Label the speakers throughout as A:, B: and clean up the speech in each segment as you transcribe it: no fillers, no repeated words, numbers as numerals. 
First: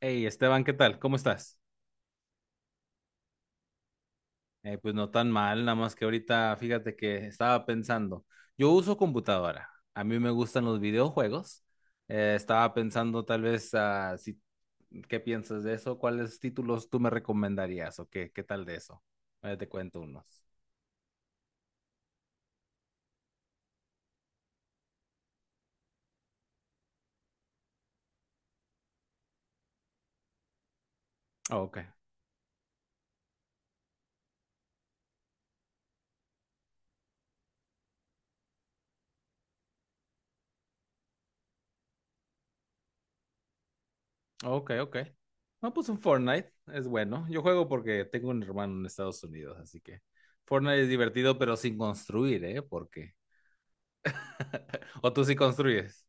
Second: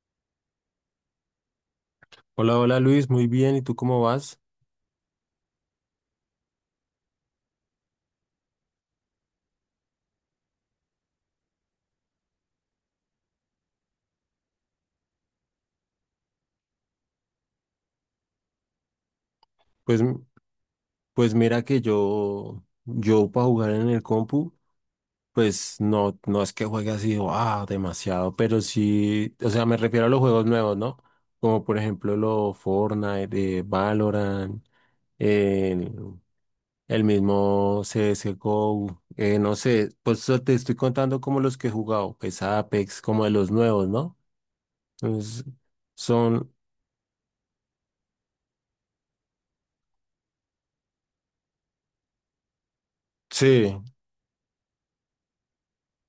A: Hey, Esteban, ¿qué tal? ¿Cómo estás?
B: Hola, hola Luis, muy bien. ¿Y tú cómo vas?
A: Pues no tan mal, nada más que ahorita fíjate que estaba pensando, yo uso computadora, a mí me gustan los videojuegos, estaba pensando tal vez si, ¿qué piensas de eso? ¿Cuáles títulos tú me recomendarías o qué tal de eso? Ahora te cuento
B: Pues,
A: unos.
B: pues mira que yo para jugar en el compu, pues no, no es que juegue así, demasiado, pero sí, o sea, me refiero a los juegos nuevos, ¿no?
A: Ah,
B: Como
A: ok,
B: por ejemplo los Fortnite, Valorant, el, el mismo CSGO, no sé, pues te estoy contando como los que he jugado, pues Apex, como de los nuevos, ¿no?
A: ok, ok.
B: Entonces,
A: No, pues un Fortnite
B: son,
A: es bueno, yo juego porque tengo un hermano en Estados Unidos, así que Fortnite es divertido pero sin construir, ¿eh? Porque,
B: sí.
A: o tú sí construyes.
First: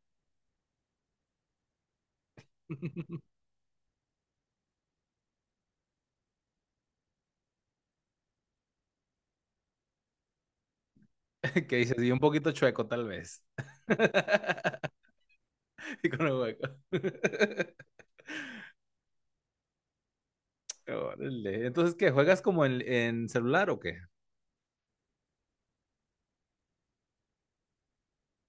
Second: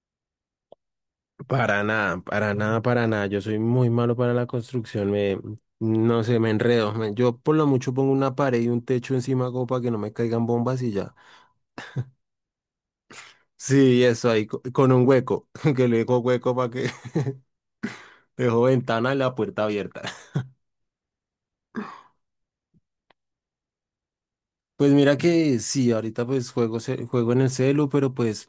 B: Para nada, para nada, para nada. Yo soy muy malo para la construcción. Me, no sé, me enredo. Yo por lo mucho pongo una pared y un techo encima como para que no me caigan bombas y ya.
A: Que dices, y un poquito chueco, tal vez.
B: Sí, eso ahí, con un hueco, que le
A: Y
B: dejo
A: con el
B: hueco
A: hueco.
B: para que dejo ventana y la puerta abierta.
A: Órale. Entonces, ¿qué? ¿Juegas como en celular o qué?
B: Pues mira que sí, ahorita pues juego, juego en el celu, pero pues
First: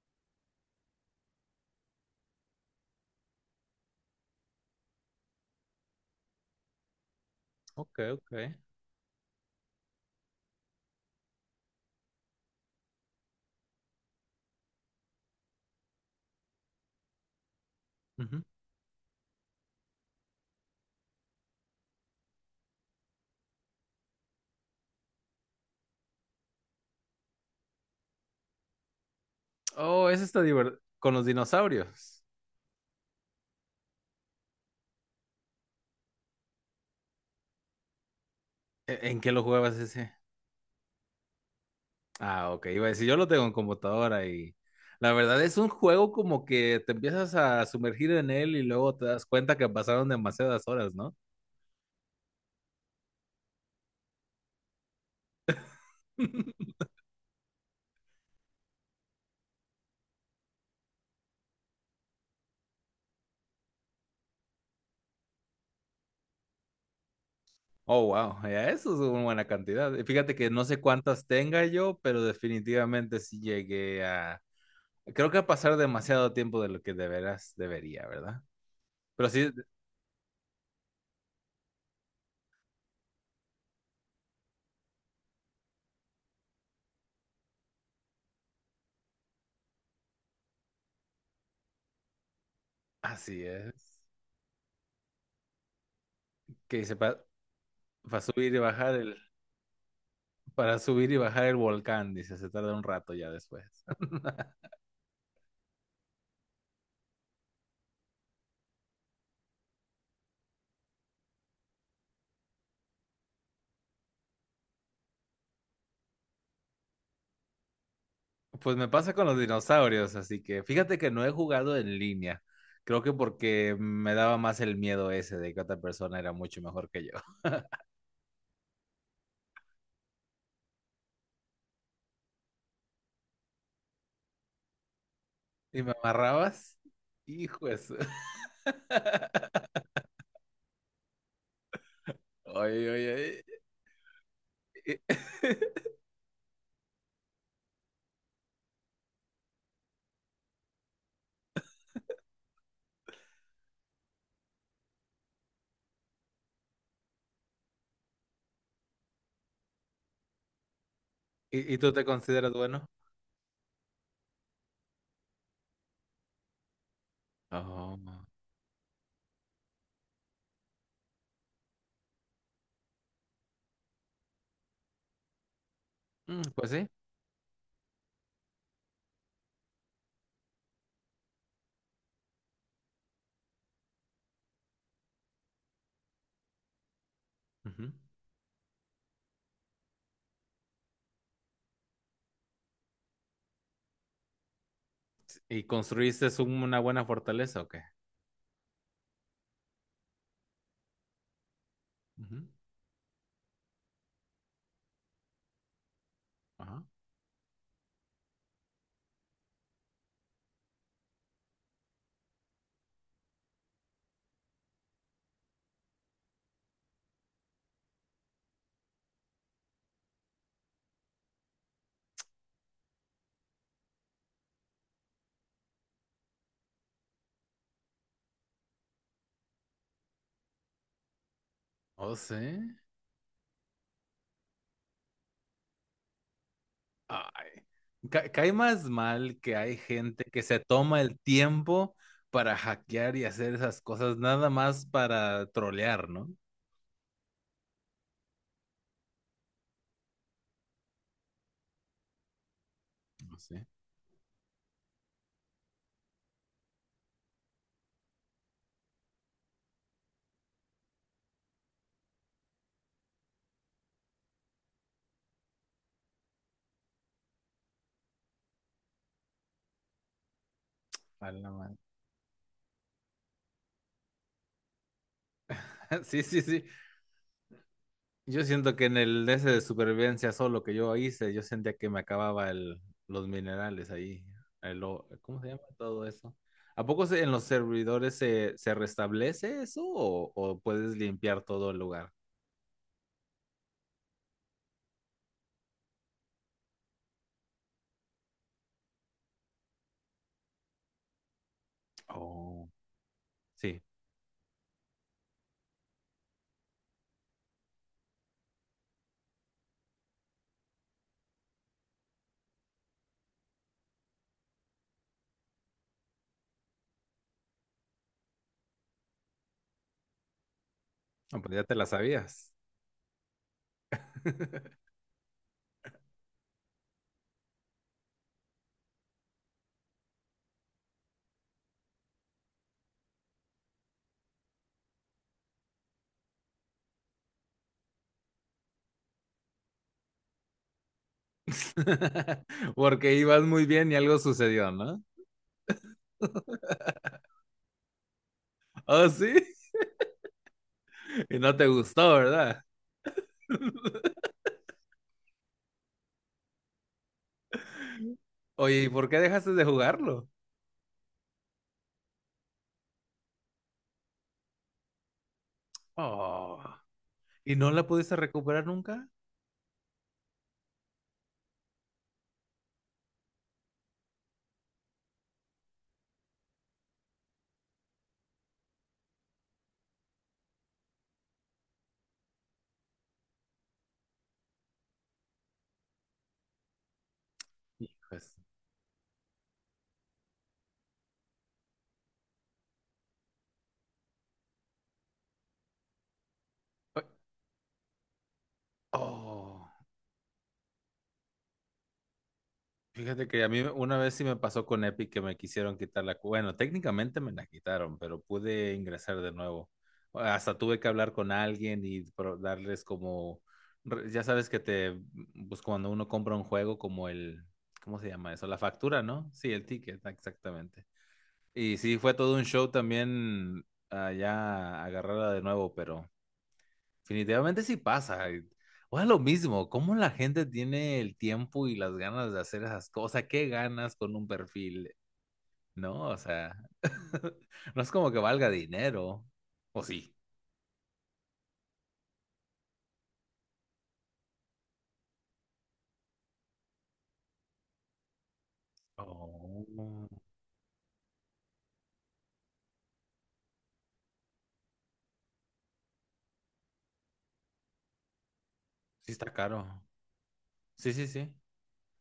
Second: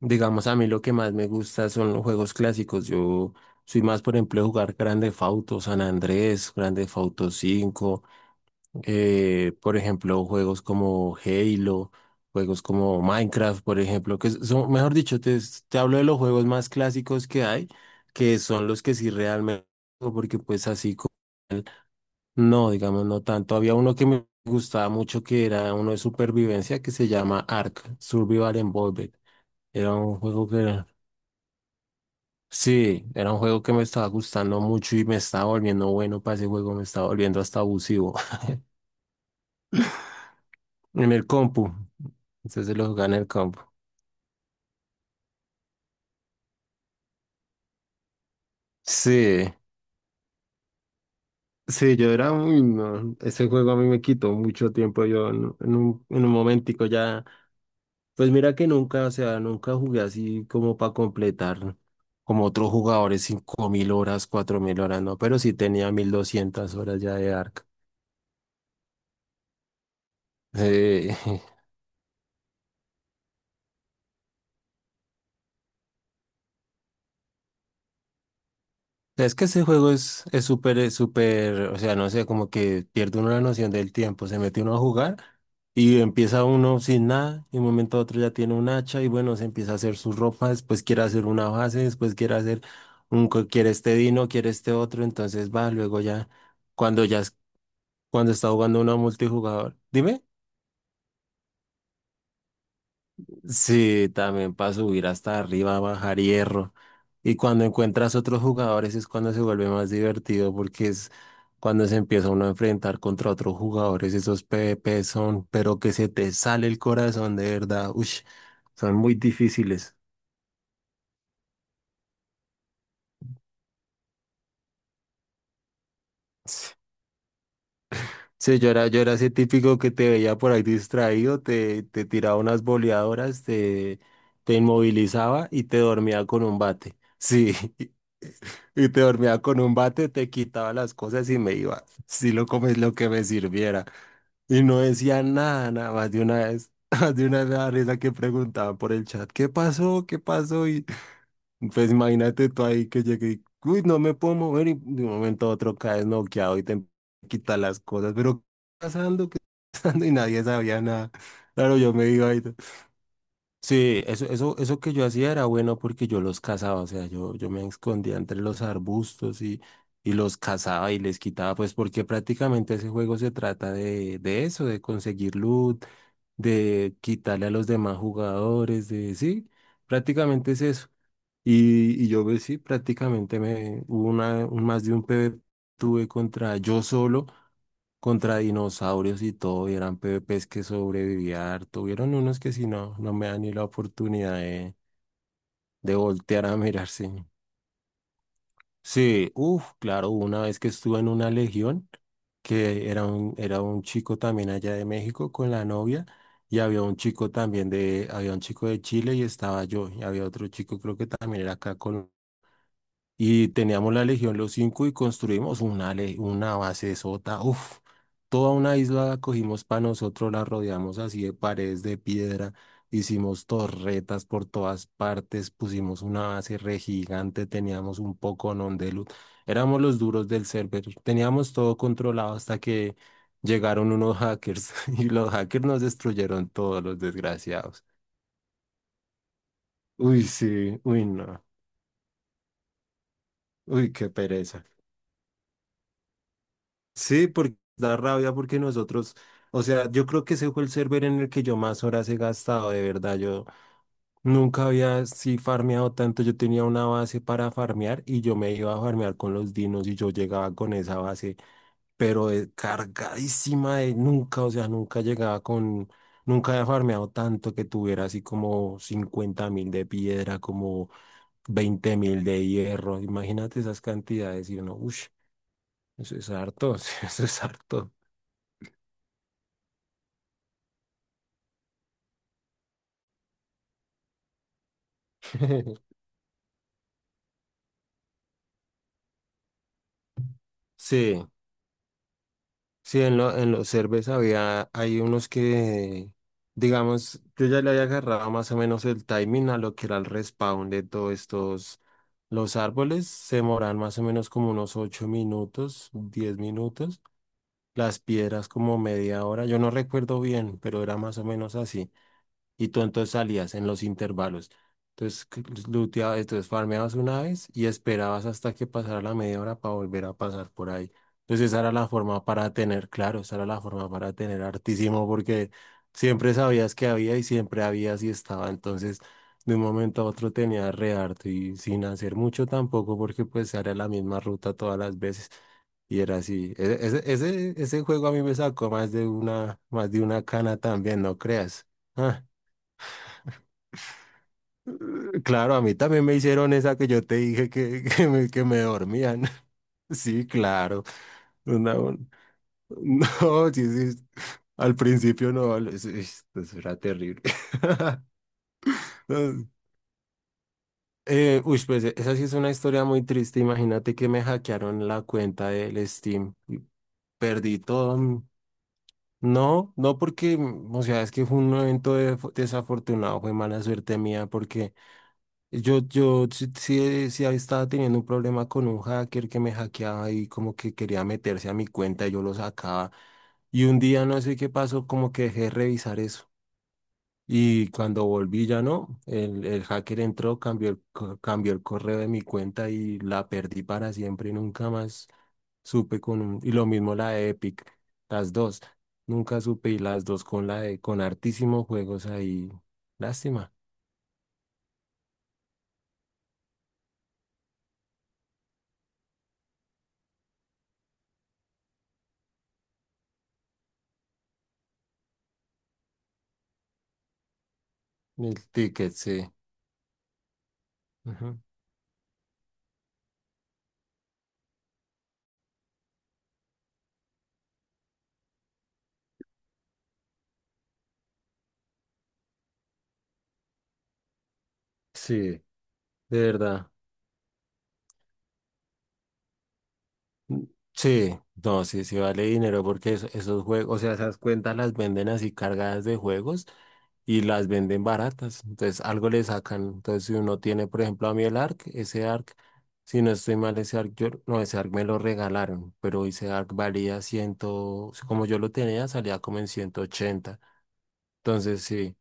B: digamos a mí lo que más me gusta son los juegos clásicos. Yo soy más, por ejemplo, de jugar Grand Theft Auto, San Andrés, Grand Theft Auto
A: Ok,
B: cinco.
A: ok.
B: Por ejemplo, juegos como Halo, juegos como Minecraft, por ejemplo, que son, mejor dicho, te hablo de los juegos más clásicos que hay, que
A: Ujú.
B: son los que sí realmente, juego, porque pues así, no, digamos, no tanto. Había uno que me gustaba mucho, que era uno de supervivencia, que se llama Ark, Survival Involved. Era
A: Oh,
B: un
A: ese está
B: juego que
A: divertido.
B: era,
A: Con los dinosaurios.
B: sí, era un juego que me estaba gustando mucho y me estaba volviendo bueno para ese juego, me estaba volviendo hasta abusivo
A: ¿E- ¿En qué lo jugabas ese?
B: en el compu.
A: Ah, ok.
B: Entonces
A: Iba
B: lo
A: a decir,
B: jugaba en
A: yo lo
B: el
A: tengo en
B: compu.
A: computadora y la verdad es un juego como que te empiezas a sumergir en él y luego te das
B: Sí,
A: cuenta que pasaron demasiadas horas, ¿no?
B: sí, yo era muy... No, ese juego a mí me quitó mucho tiempo, yo en un momentico ya, pues mira que nunca, o sea, nunca jugué así como para completar como otros jugadores 5000 horas, 4000 horas, no, pero sí tenía 1200 horas ya de Ark.
A: Oh, wow, ya eso es una buena cantidad. Y fíjate que no sé
B: Sí.
A: cuántas tenga yo, pero definitivamente sí llegué a... Creo que a pasar demasiado tiempo de lo que de veras debería, ¿verdad? Pero
B: Es que
A: sí,
B: ese juego es súper, es súper, o sea, no sé, como que pierde uno la noción del tiempo, se mete uno a jugar y empieza uno sin nada, y de un momento a otro ya tiene un hacha y bueno, se empieza a hacer su ropa, después quiere hacer una base, después quiere hacer
A: así
B: quiere este
A: es.
B: dino, quiere este otro, entonces va, luego ya,
A: Que dice,
B: cuando ya,
A: para
B: cuando está
A: subir y
B: jugando uno
A: bajar
B: a
A: el...
B: multijugador, dime.
A: Para subir y bajar el volcán, dice, se tarda un rato ya después.
B: Sí, también para subir hasta arriba, bajar hierro. Y cuando encuentras otros jugadores es cuando se vuelve más divertido porque es cuando se empieza uno a enfrentar contra otros jugadores. Esos PvP son, pero que se te sale el corazón de verdad. Ush,
A: Pues me
B: son
A: pasa
B: muy
A: con los
B: difíciles.
A: dinosaurios, así que fíjate que no he jugado en línea. Creo que porque me daba más el miedo ese de que otra persona era mucho mejor que yo.
B: Sí, yo era ese típico que te veía por ahí distraído, te tiraba unas boleadoras, te inmovilizaba y te
A: ¿Y me
B: dormía con un
A: amarrabas?
B: bate. Sí,
A: Hijo de su-
B: y te dormía con un bate, te quitaba las cosas y me iba. Sí, lo comes
A: Oye,
B: lo que
A: oye,
B: me
A: oye.
B: sirviera. Y no
A: ¿Y,
B: decía nada, nada más de una vez. Más de una vez me daba risa que preguntaban por el chat, ¿qué pasó? ¿Qué pasó? Y, pues imagínate tú ahí que llegué y, uy, no me puedo mover y de un momento a otro caes noqueado y te quitan las cosas, pero ¿qué está pasando? ¿Qué está pasando? Y nadie sabía nada.
A: y
B: Claro,
A: tú
B: yo
A: te
B: me iba ahí.
A: consideras bueno?
B: Sí, eso que yo hacía era bueno porque yo los cazaba, o sea, yo me
A: Oh,
B: escondía entre los arbustos y los cazaba y les quitaba, pues porque prácticamente ese juego se trata de, eso, de conseguir loot,
A: mm, pues sí.
B: de quitarle a los demás jugadores, de sí. Prácticamente es eso. Y yo pues, sí, prácticamente me hubo más de un PvP tuve contra yo solo,
A: Ujú.
B: contra dinosaurios y todo, y eran PvPs que sobrevivía harto. Hubieron unos que si no, no me dan ni la oportunidad de,
A: ¿Y
B: de
A: construiste
B: voltear a
A: un- una buena
B: mirarse.
A: fortaleza o qué?
B: Sí, uff, claro, hubo una vez que estuve en una legión,
A: Ujú.
B: que era un chico también allá de México con la novia, y había
A: Ajá.
B: un chico también de, había un chico de Chile y estaba yo, y había otro chico creo que también era acá. Y teníamos la Legión Los Cinco y construimos una base sota, uff, toda una isla cogimos para nosotros, la rodeamos así de paredes de piedra, hicimos torretas por todas partes, pusimos una base re gigante, teníamos un poco de luz, éramos los duros del server, teníamos todo
A: Oh,
B: controlado
A: sí.
B: hasta que llegaron unos hackers y los hackers nos destruyeron todos los
A: Ay.
B: desgraciados.
A: Ca- cae más mal que hay gente
B: Uy,
A: que se
B: sí,
A: toma
B: uy,
A: el
B: no,
A: tiempo para hackear y hacer esas
B: uy, qué
A: cosas nada
B: pereza.
A: más para trolear, ¿no?
B: Sí, porque da rabia porque nosotros, o sea, yo creo que ese fue el server en el que yo más horas he gastado, de verdad.
A: No
B: Yo
A: sé.
B: nunca había así farmeado tanto. Yo tenía una base para farmear y yo me iba a farmear con los dinos y yo llegaba con esa base, pero cargadísima de nunca, o sea, nunca llegaba con, nunca había farmeado tanto que tuviera así como 50.000 de piedra, como
A: ¡A la madre!
B: 20.000 de hierro. Imagínate esas cantidades y uno, uff, eso
A: Sí,
B: es
A: sí, sí.
B: harto, eso es harto.
A: Yo siento que en el ese de supervivencia solo que yo hice, yo sentía que me acababa los minerales ahí. El o- ¿cómo se llama todo eso? ¿A poco se- en los servidores se restablece eso o puedes
B: Sí,
A: limpiar todo el lugar?
B: sí, en los cervezas había, hay unos que, digamos, yo ya le había agarrado más o menos el timing a lo que era el respawn de todos estos, los
A: Oh,
B: árboles se demoran
A: sí.
B: más o menos como unos 8 minutos, 10 minutos, las piedras como media hora, yo no recuerdo bien, pero era más o menos así. Y tú entonces salías en los intervalos. Entonces, looteabas, entonces farmeabas una vez y esperabas hasta que pasara la media hora para volver a pasar por ahí.
A: No,
B: Entonces,
A: pues
B: esa
A: ya
B: era
A: te la
B: la forma
A: sabías.
B: para tener, claro, esa era la forma para tener hartísimo porque siempre sabías que había y siempre había si estaba. Entonces, de un momento a otro tenía re harto y sin hacer mucho tampoco porque pues era la misma ruta todas las veces. Y era así. Ese juego a mí me sacó más de una cana también, no creas. Ah,
A: Porque ibas muy bien y algo sucedió, ¿no?
B: claro, a mí también me hicieron esa que yo te dije que, que me
A: Oh,
B: dormían.
A: sí.
B: Sí, claro.
A: Y no te
B: Una- un-
A: gustó, ¿verdad?
B: No, sí, sí. Al principio no, eso era terrible.
A: Oye, ¿y por qué dejaste de jugarlo?
B: Uy, pues esa sí es una historia muy triste. Imagínate que me hackearon la cuenta del Steam y
A: Oh. ¿Y
B: perdí
A: no la
B: todo.
A: pudiste recuperar nunca?
B: No, no porque, o sea, es que fue un evento desafortunado, fue mala suerte mía porque yo sí, sí, sí estaba teniendo un problema con un hacker que me hackeaba y como que quería meterse a mi cuenta y yo lo sacaba. Y un día no sé qué pasó, como que dejé de revisar eso. Y cuando
A: Hijos.
B: volví ya no, el hacker entró, cambió el correo de mi cuenta y la perdí para siempre y nunca más supe con un... Y lo mismo la de Epic, las dos. Nunca
A: Oh,
B: supe y las dos con la de, con hartísimos juegos ahí.
A: fíjate que a
B: Lástima.
A: mí una vez sí me pasó con Epic que me quisieron quitar la... cu- Bueno, técnicamente me la quitaron, pero pude ingresar de nuevo. Hasta tuve que hablar con alguien y pro- darles como... re- Ya sabes que te... Pues cuando uno compra un juego como el... ¿Cómo se llama
B: El
A: eso? La
B: ticket,
A: factura,
B: sí.
A: ¿no? Sí, el ticket, exactamente.
B: Ujú.
A: Y sí, fue todo un show también ya agarrarla de nuevo, pero... Definitivamente sí pasa. Y- O sea, lo mismo, cómo la gente tiene el tiempo y las ganas de hacer esas cosas, qué ganas con un perfil,
B: Sí.
A: ¿no? O
B: De
A: sea,
B: verdad.
A: no es como que valga dinero, ¿o sí?
B: Mm. Sí, no, sí, sí vale dinero porque esos juegos, o sea, esas cuentas las venden así cargadas de juegos y las venden baratas. Entonces, algo le sacan. Entonces,
A: Oh,
B: si uno tiene, por ejemplo, a mí el ARC, ese ARC, si no estoy mal, ese ARC, yo, no, ese ARC me lo regalaron, pero ese ARC valía 100, como yo lo tenía,
A: sí
B: salía
A: está
B: como en
A: caro.
B: 180.
A: Sí, sí, sí.
B: Entonces, sí.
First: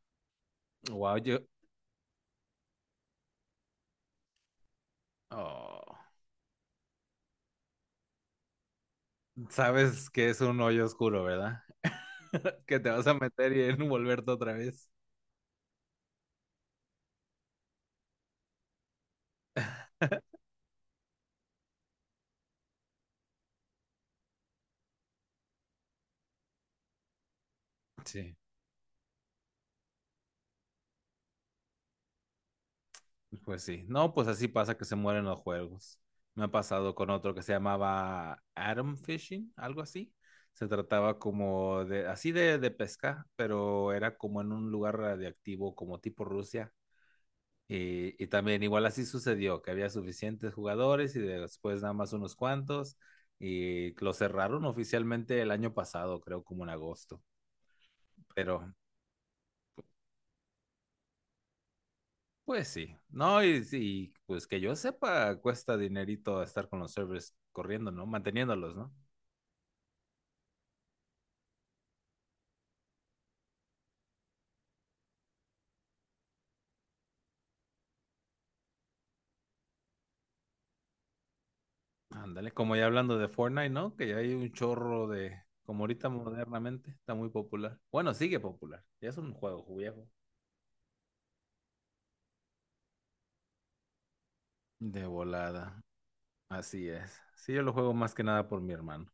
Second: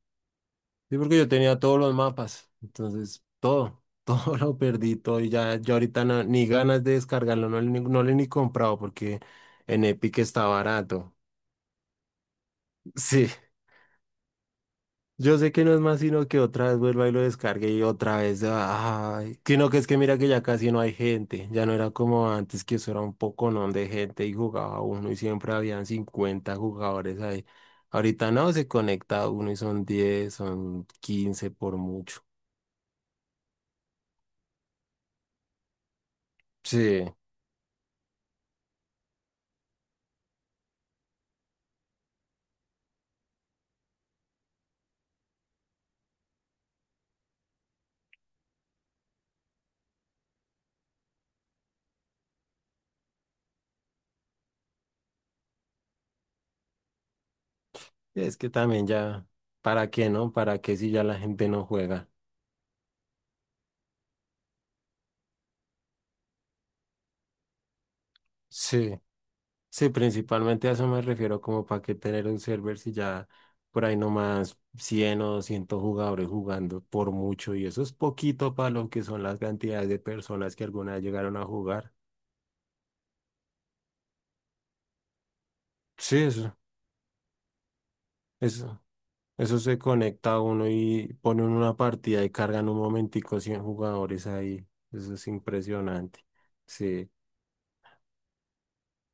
B: Sí,
A: Wow,
B: porque yo
A: yo...
B: tenía todos los mapas, entonces todo, todo lo perdí, todo y ya yo
A: oh,
B: ahorita ni ganas de descargarlo, no, le ni- no lo he ni comprado porque en
A: sabes
B: Epic
A: que es
B: está
A: un hoyo
B: barato.
A: oscuro, ¿verdad? Que te vas a
B: Sí,
A: meter y envolverte otra vez.
B: yo sé que no es más sino que otra vez vuelva y lo descargue y otra vez, ay, sino que es que mira que ya casi no hay gente, ya no era como antes que eso era un poconón de gente y jugaba uno y siempre habían 50 jugadores ahí. Ahorita
A: Sí.
B: no, se conecta uno y son 10, son 15 por mucho.
A: Pues sí, no, pues así pasa que se mueren los juegos. Me ha pasado
B: Sí.
A: con otro que se llamaba Atom Fishing, algo así. Se trataba como así de pesca, pero era como en un lugar radiactivo, como tipo Rusia. Y también igual así sucedió, que había suficientes jugadores y después nada más unos cuantos. Y lo cerraron oficialmente el año pasado, creo como en agosto.
B: Es que
A: Pero
B: también ya, ¿para qué, no? ¿Para qué si ya la gente no juega?
A: pues sí, no, y, pues que yo sepa, cuesta dinerito estar con los servers corriendo, ¿no? Manteniéndolos, ¿no?
B: Sí, sí, principalmente a eso me refiero, como para qué tener un server si ya por ahí nomás 100 o 200 jugadores jugando por mucho y eso es poquito para lo que son las cantidades de personas que alguna vez llegaron a jugar.
A: Ándale, como ya hablando de Fortnite, ¿no? Que ya hay un chorro de, como ahorita
B: Sí,
A: modernamente, está muy popular. Bueno, sigue
B: eso,
A: popular, ya es un
B: eso
A: juego
B: se
A: viejo.
B: conecta a uno y ponen una partida y cargan un momentico 100 jugadores ahí.
A: De
B: Eso es
A: volada,
B: impresionante.
A: así
B: Sí.
A: es. Sí, yo lo juego más que nada por mi hermano.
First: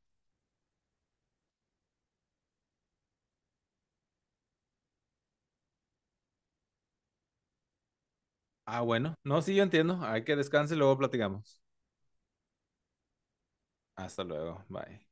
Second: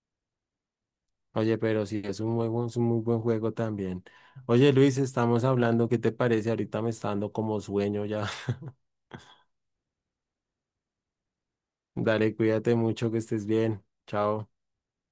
B: Oye, pero sí, es un juego, es un muy buen juego también. Oye, Luis, estamos hablando, ¿qué te parece? Ahorita me está dando como sueño ya.
A: Ah, bueno, no, sí, yo entiendo. Hay que descanse y luego platicamos.
B: Dale, cuídate mucho, que estés bien.
A: Hasta
B: Chao.
A: luego, bye.